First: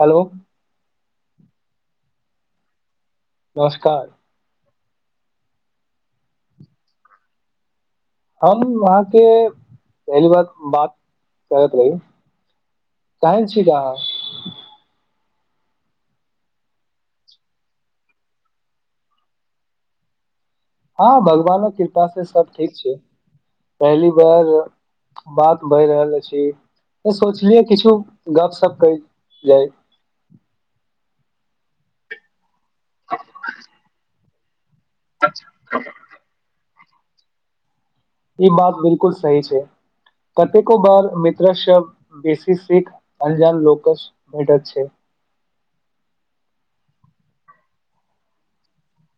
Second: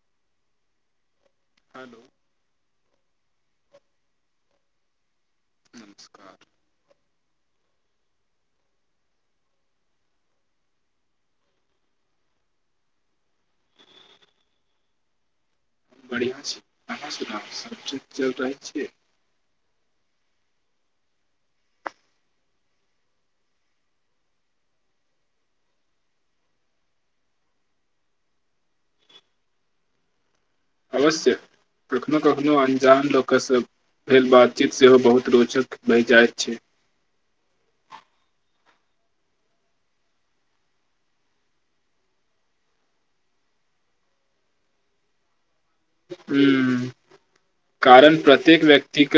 हलो hello नमस्कार नमस्कार हम अहाँके पहली बार बात करैत रही चाहै छी त अहाँ बढ़िआँ छी अहाँ सुनाब सब चज चलि रहलै छियै हँ भगवानक कृपासँ सभ ठीक छै पहली बार बात बहि रहल अछि त सोचलियै किछु गपशप कइल जाय अवश्य प्रथन कह कोनो अन्जान लोक सभ भेल बाद उचित सेहो बहुत रोचक बहि जाइत छै ई बात बिलकुल सही छै कतेको बार मित्र स बेसी सीख अंजान लोकस भेठत छै ह कारण प्रत्येक व्यक्त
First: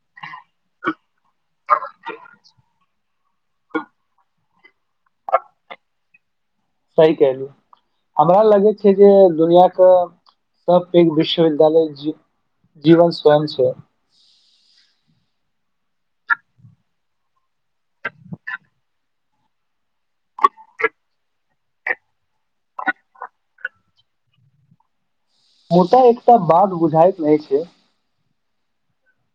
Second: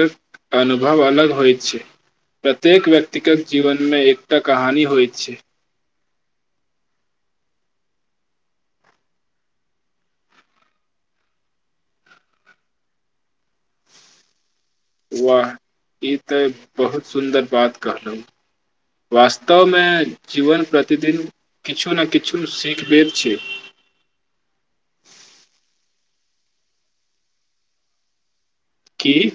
अनुभव अलग होइत छै प्रत्येक व्यक्ति व्यक्तिगत जीवनमे एकटा कहानी होइत छै सही कहलिय हमरा लगै छै जे दुनिया क सब पैघ विश्वविद्यालय जीवन स्वयं छै वाह ई तऽ बहुत सुन्दर बात कहलउ वास्तवमे जीवन प्रतिदिन किछु ने किछु सीखबेद छै मुदा एकटा बात बुझायत नहि छै की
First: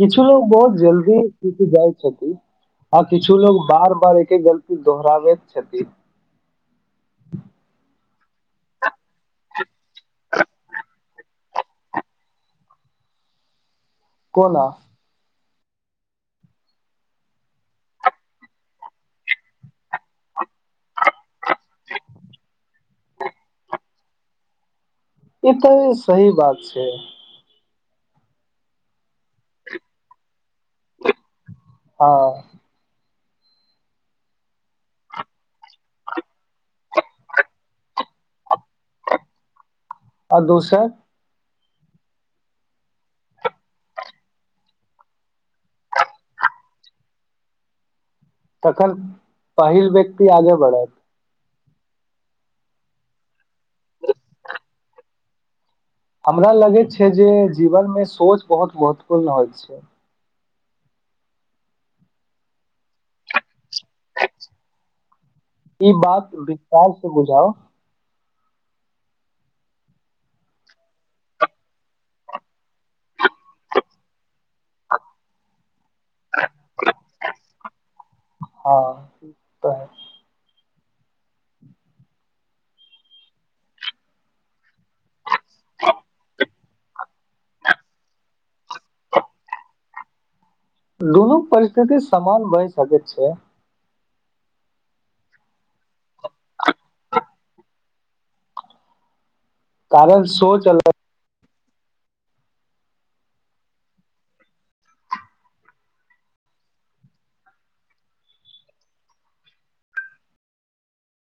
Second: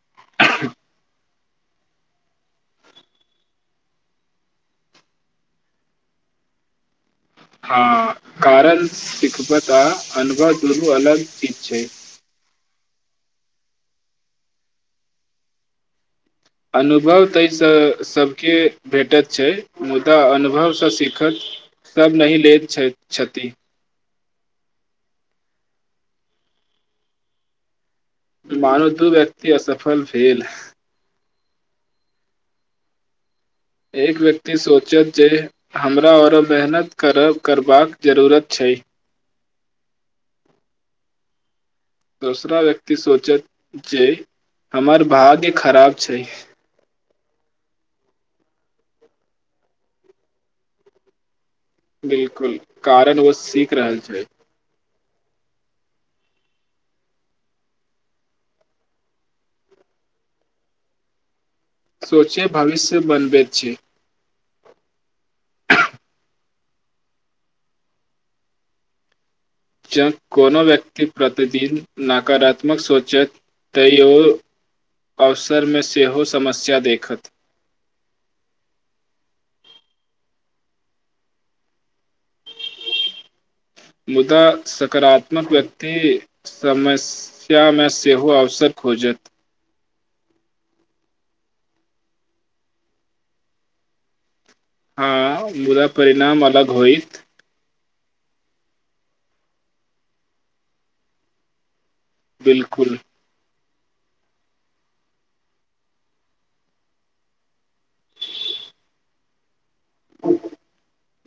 किछु लोग बहुत जल्दीछ सीख जाइ छथिन आ किछु लोग बार बार एके गलती दोहराबैत छथिन हँ कारण सिखबत आ अनुभव गुरू अलग चीज छै कोना अनुभव ताहिसँ सभके भेटैत छै मुदा अनुभवसँ सिखक सभ नहिह लैत छथि ई तऽ सही बात छै मानू दू व्यक्ति असफल भेल हँ एक व्यक्ति सोचत जे हमरा आरो मेहनत करब करबाक जरूरत छै आ दोसर दोसरा व्यक्ति सोचत जे हमर भाग्य खराब छै तखन पहिल व्यक्ति आगे बढ़त बिलकुल कारण ओ सीख रहल छै हमरा लगैत छै जे जीवनमे सोच बहुत महत्वपूर्ण होइत छै सोचे भविष्य बनबैछै ई बात विशाल से बुझाउ जँ कोनो व्यक्ति प्रतिदिन नकारात्मक सोचैत तै ओ अवसरमे से सेहो समस्या देखत त मुदा सकारात्मक व्यक्ति समस्यामे सेहो अवसर खोजत दुनू परिस्थिति समान बहि सकैत छै हँ मुदा परिणाम अलग होइत कारण सो चलत बिलकुल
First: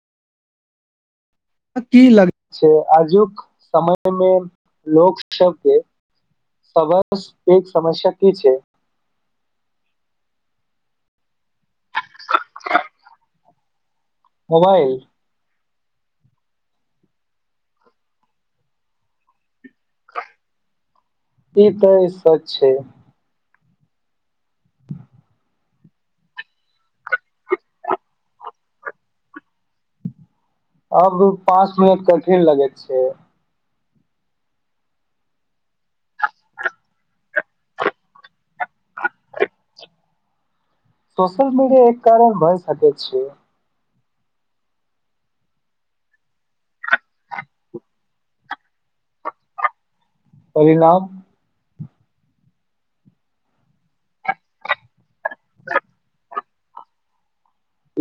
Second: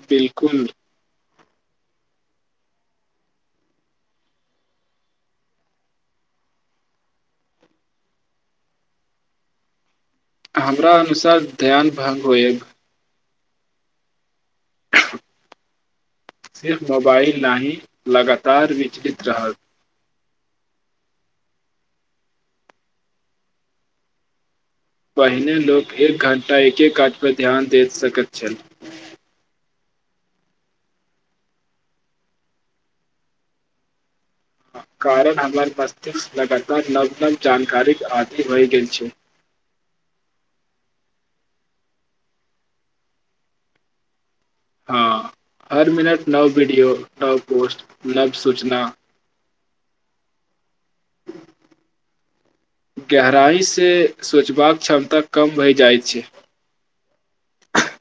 बिलकुल की लग छै आजुक समयमे लोक सबके सबस एक समस्या की छै हमरा अनुसार ध्यान भङ्ग होयब मोबाइल सिर्फ मोबाइल नाहि लगातार विचलित रहत इ त इ सच छै पहिने लोक एक घण्टा एके काज पर ध्यान दे सकैत छल अब पाँच मिनट कठिन लगैत छै कारण हमर बस्तीकसँ लगातार नव नव जानकारीक आदि होय गेल छै सोशिल मीडिया एक कारण भइ सक छै हँ हर मिनट नव वीडियो नव पोस्ट नव सूचना परिणाम गहराइ से सोचबाक क्षमता कम भइ जाइत छै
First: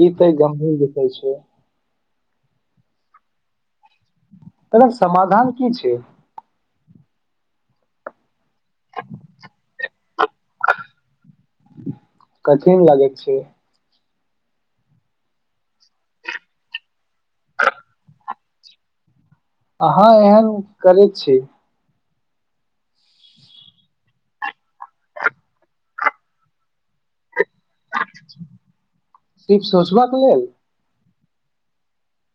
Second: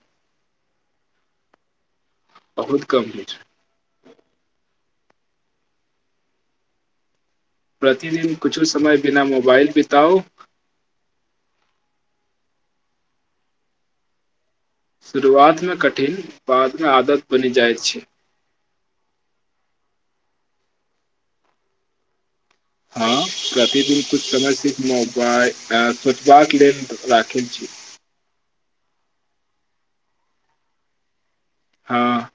ई तय गंभीर विषय छै बहुत कम होइ छै तकर समाधान की छै प्रतिदिन कुछो समय बिना मोबाइल बिताउ कठिन लागे छै शुरुआतमे कठिन बादमे आदत बनि जाइत छै अहाँ एहन करैत छी हँ प्रतिदिन कुछ समय सिर्फ मोबाइल एप सोचबाक लेल राखैत छी सिर्फ सोचबाके लेल हँ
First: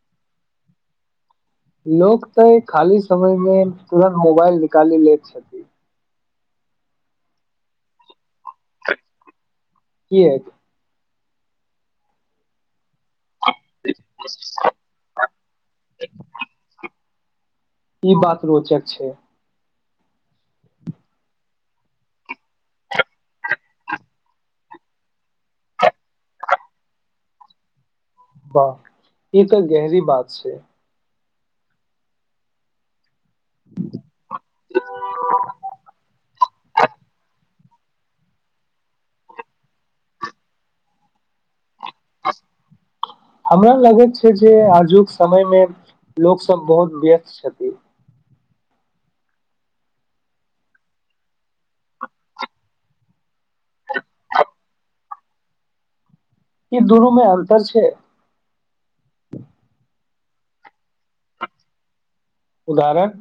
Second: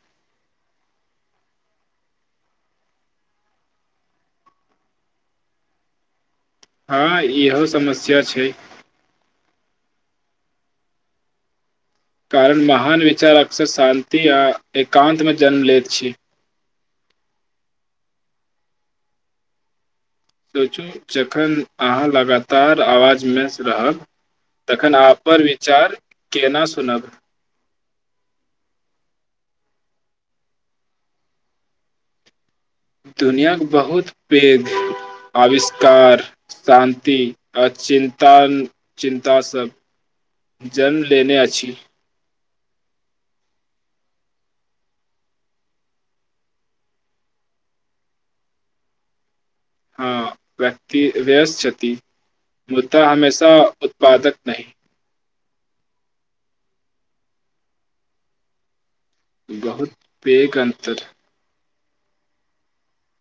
लोक त खाली समयमे तुरत मोबाइल निकाली ले छैय हँ इहो समस्या छैय कियाक कारण महा महान विचार अक्सर शान्ति आ एकान्तमे जन्म लैत छी ई बात रोचक छै सोचू जखन अहाँ लगातार आवाजमे रहब तखन अहाँ अपन विचार केना सुनब वाह ई त गहरी बात छै दुनियाक बहुत पेघ अविष्कार शान्ति अचिन्ता चिन्ता सब जन्म लेने अछि हमरा लगैत छै जे आजुक समयमे लोकसब बहुत व्यस्त छथिन हँ व्यक्ति व्यस्त छथि मुदा हमेशा उत्पादक नहि ई दुनूमे अन्तर छै बहुत पेग अन्तर उदाहरण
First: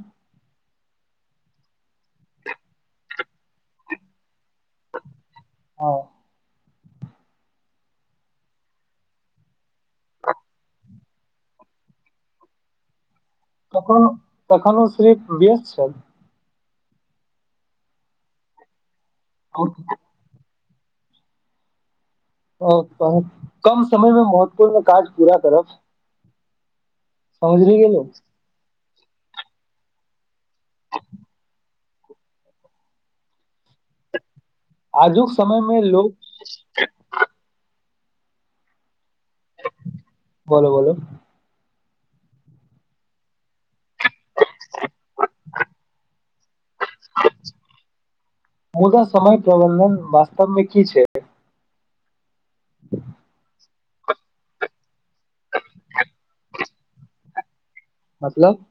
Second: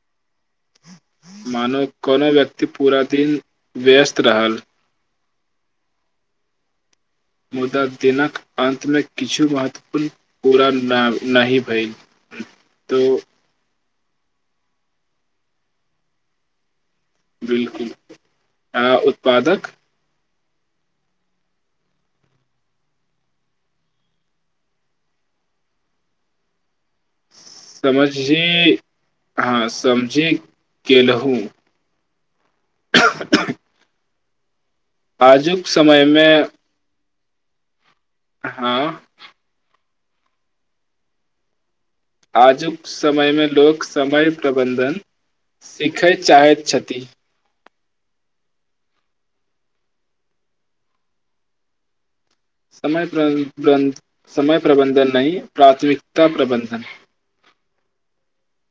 मानो कोनो व्यक्ति पूरा दिन व्यस्त रहल हँ मुदा दिनक अन्तमे किछु महत्वपूर्ण पूरा नहि भेल त त तखनो सिरीफ व्यस्त छथि बिलकुल अ आ ओ कम समय मे महत्वपूर्ण काज पूरा करब समझली गेलौ समझी ह समझि गेलहुूँ [inaudible] आजुक समय मे लोक हँ बोलो बोलो आजुक समयमे लोक समय प्रबन्धन सीखय चाहैत छथि मुदा समय प्रबन्धन वास्तवमे की छै समय प्रबंध समय प्रबंधन नहि प्राथमिकता प्रबंधन मतलब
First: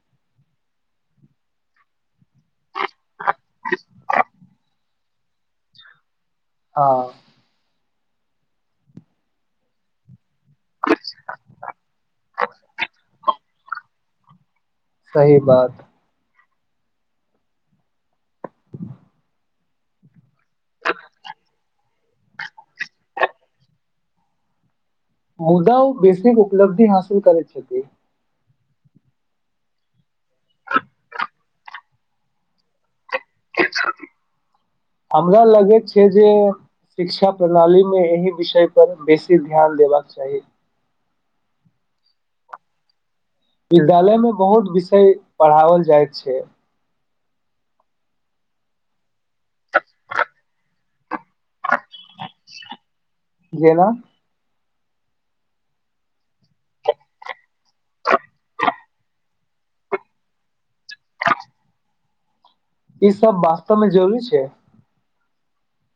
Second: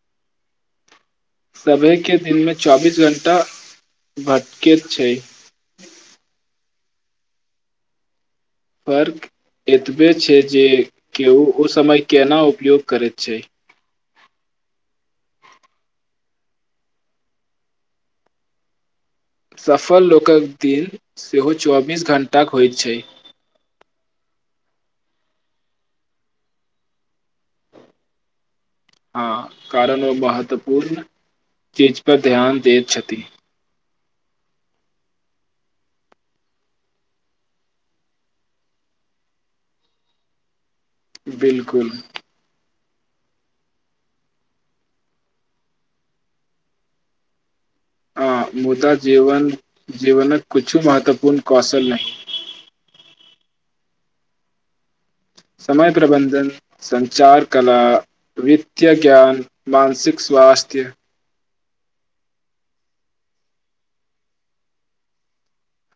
सभेके दिन मे चौबीस घंटा भटके छै हँ फर्क एतबे छै जे के ओ ओ समय केना उपयोग करैत छै सही बात सफल लोकक दिन सेहो चौबीस घणटाक होइत छै मुदा उ बेसिक उपलब्धि हासिल करै छथि हँ कारण ओ महत्वपूर्ण चीज पर ध्यान दैत छथि हमरा लगैत छै जे शिक्षा प्रणालीमे एहि विषयपर बेसी ध्यान देबाक चाही बिलकुल विद्यालयमे बहुत विषय पढ़ाओल जाइत छै अ मुदा जीवन जीवनक कुछु महत्वपूर्ण कौशल नहि जेना समय प्रबन्धन संचार कला वित्तय ज्ञान मानसिक स्वास्थ्य ई सब वास्तवमे जरूरी छै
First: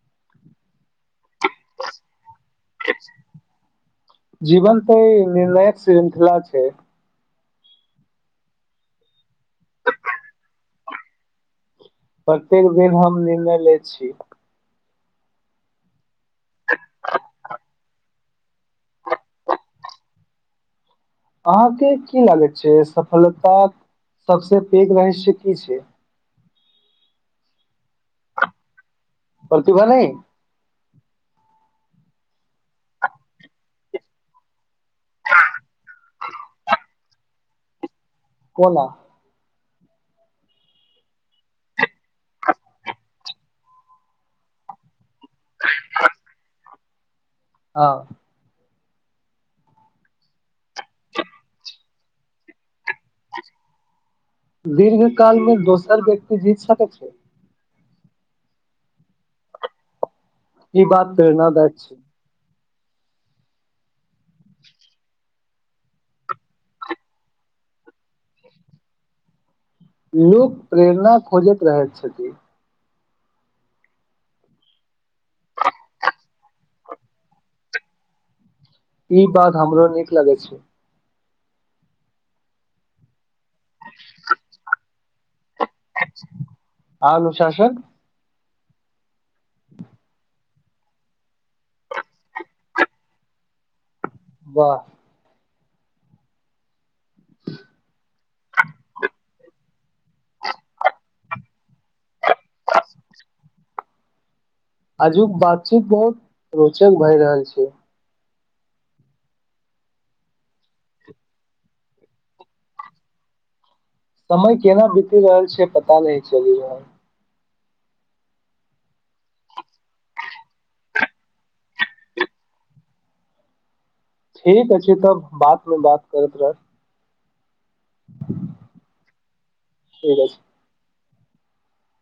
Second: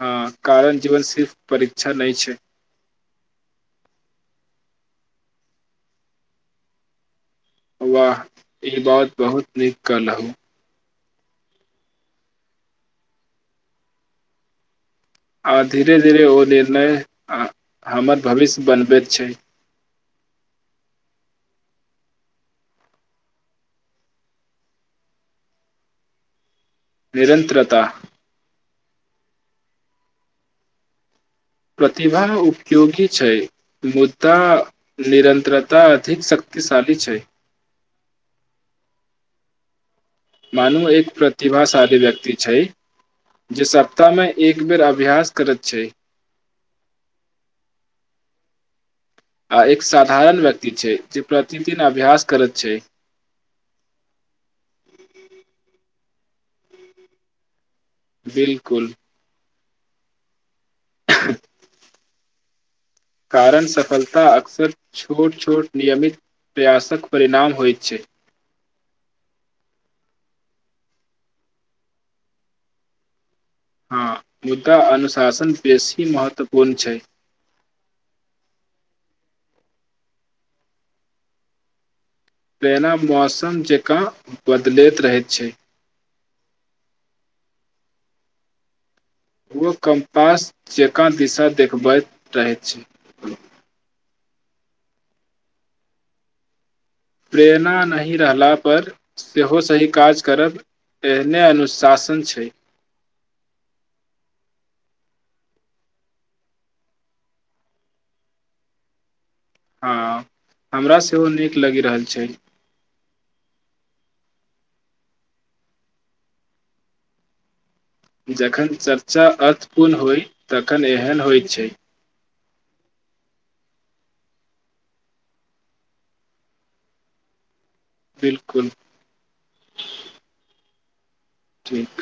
हँ कारण जीवन सिर्फ परीक्षा नहि छै जीवन तऽ ई निर्णायक श्रृंखला छै वाह ई बात बहुत नीक कलहु प्रत्येक दिन हम निर्णय लय छी आर धीरे ध धीरे ओ निर्णय आ हमर भविष्य बनबैत छै अहाँके की लागैत छै सफलता सबसे पैघ रहस्य की छै निरन्तरता प्रतिभा नइ प्रतिभा उपयोगी छै मुद्दा निरन्तरता अधिक शक्तशाली छै कोला मानू एक प्रतिभाशाली व्यक्त छै जे सप्ताहमे एक बेर अभ्यास करैत छै हँ आ एक साधारण व्यक्ति छै जे प्रतिदिन अभ्यास करैत छै दीर्घ कालमे दोसर व्यक्ति जीत सकै छै बिलकुल इ बात प्रेरणा दायक छै कारण सफलता अक्सर छोट छोट नियमित प्रयासक परिणाम होइत छै लोक प्रेरणा खोजैत रहैत छथि हँ मुद्दा अनुशासन बेसी महत्वपूर्ण छै ई बात हमरो नीक लगै छै तेना बस जेका बदले रहैत छै अनुशासन ओ कम पास जेकाँ दिशा देखबैत रहैत छै वाह प्रेरणा नहि रहला पर सेहो सही काज करब एहने अनुशासन छै [unintelligible] आजुक बातचीत बहुत रोचक भऽ रहल छै हँ हमरा सेहो निक लागि रहल छै समय केना बीत रहल छै पता नहि चलि रहल जखन चर्चा अर्थपूर्ण होइ तखन एहन होइ छै ठीके अछि तब बादमे बात करैत रहब बिलकुल ठी थिक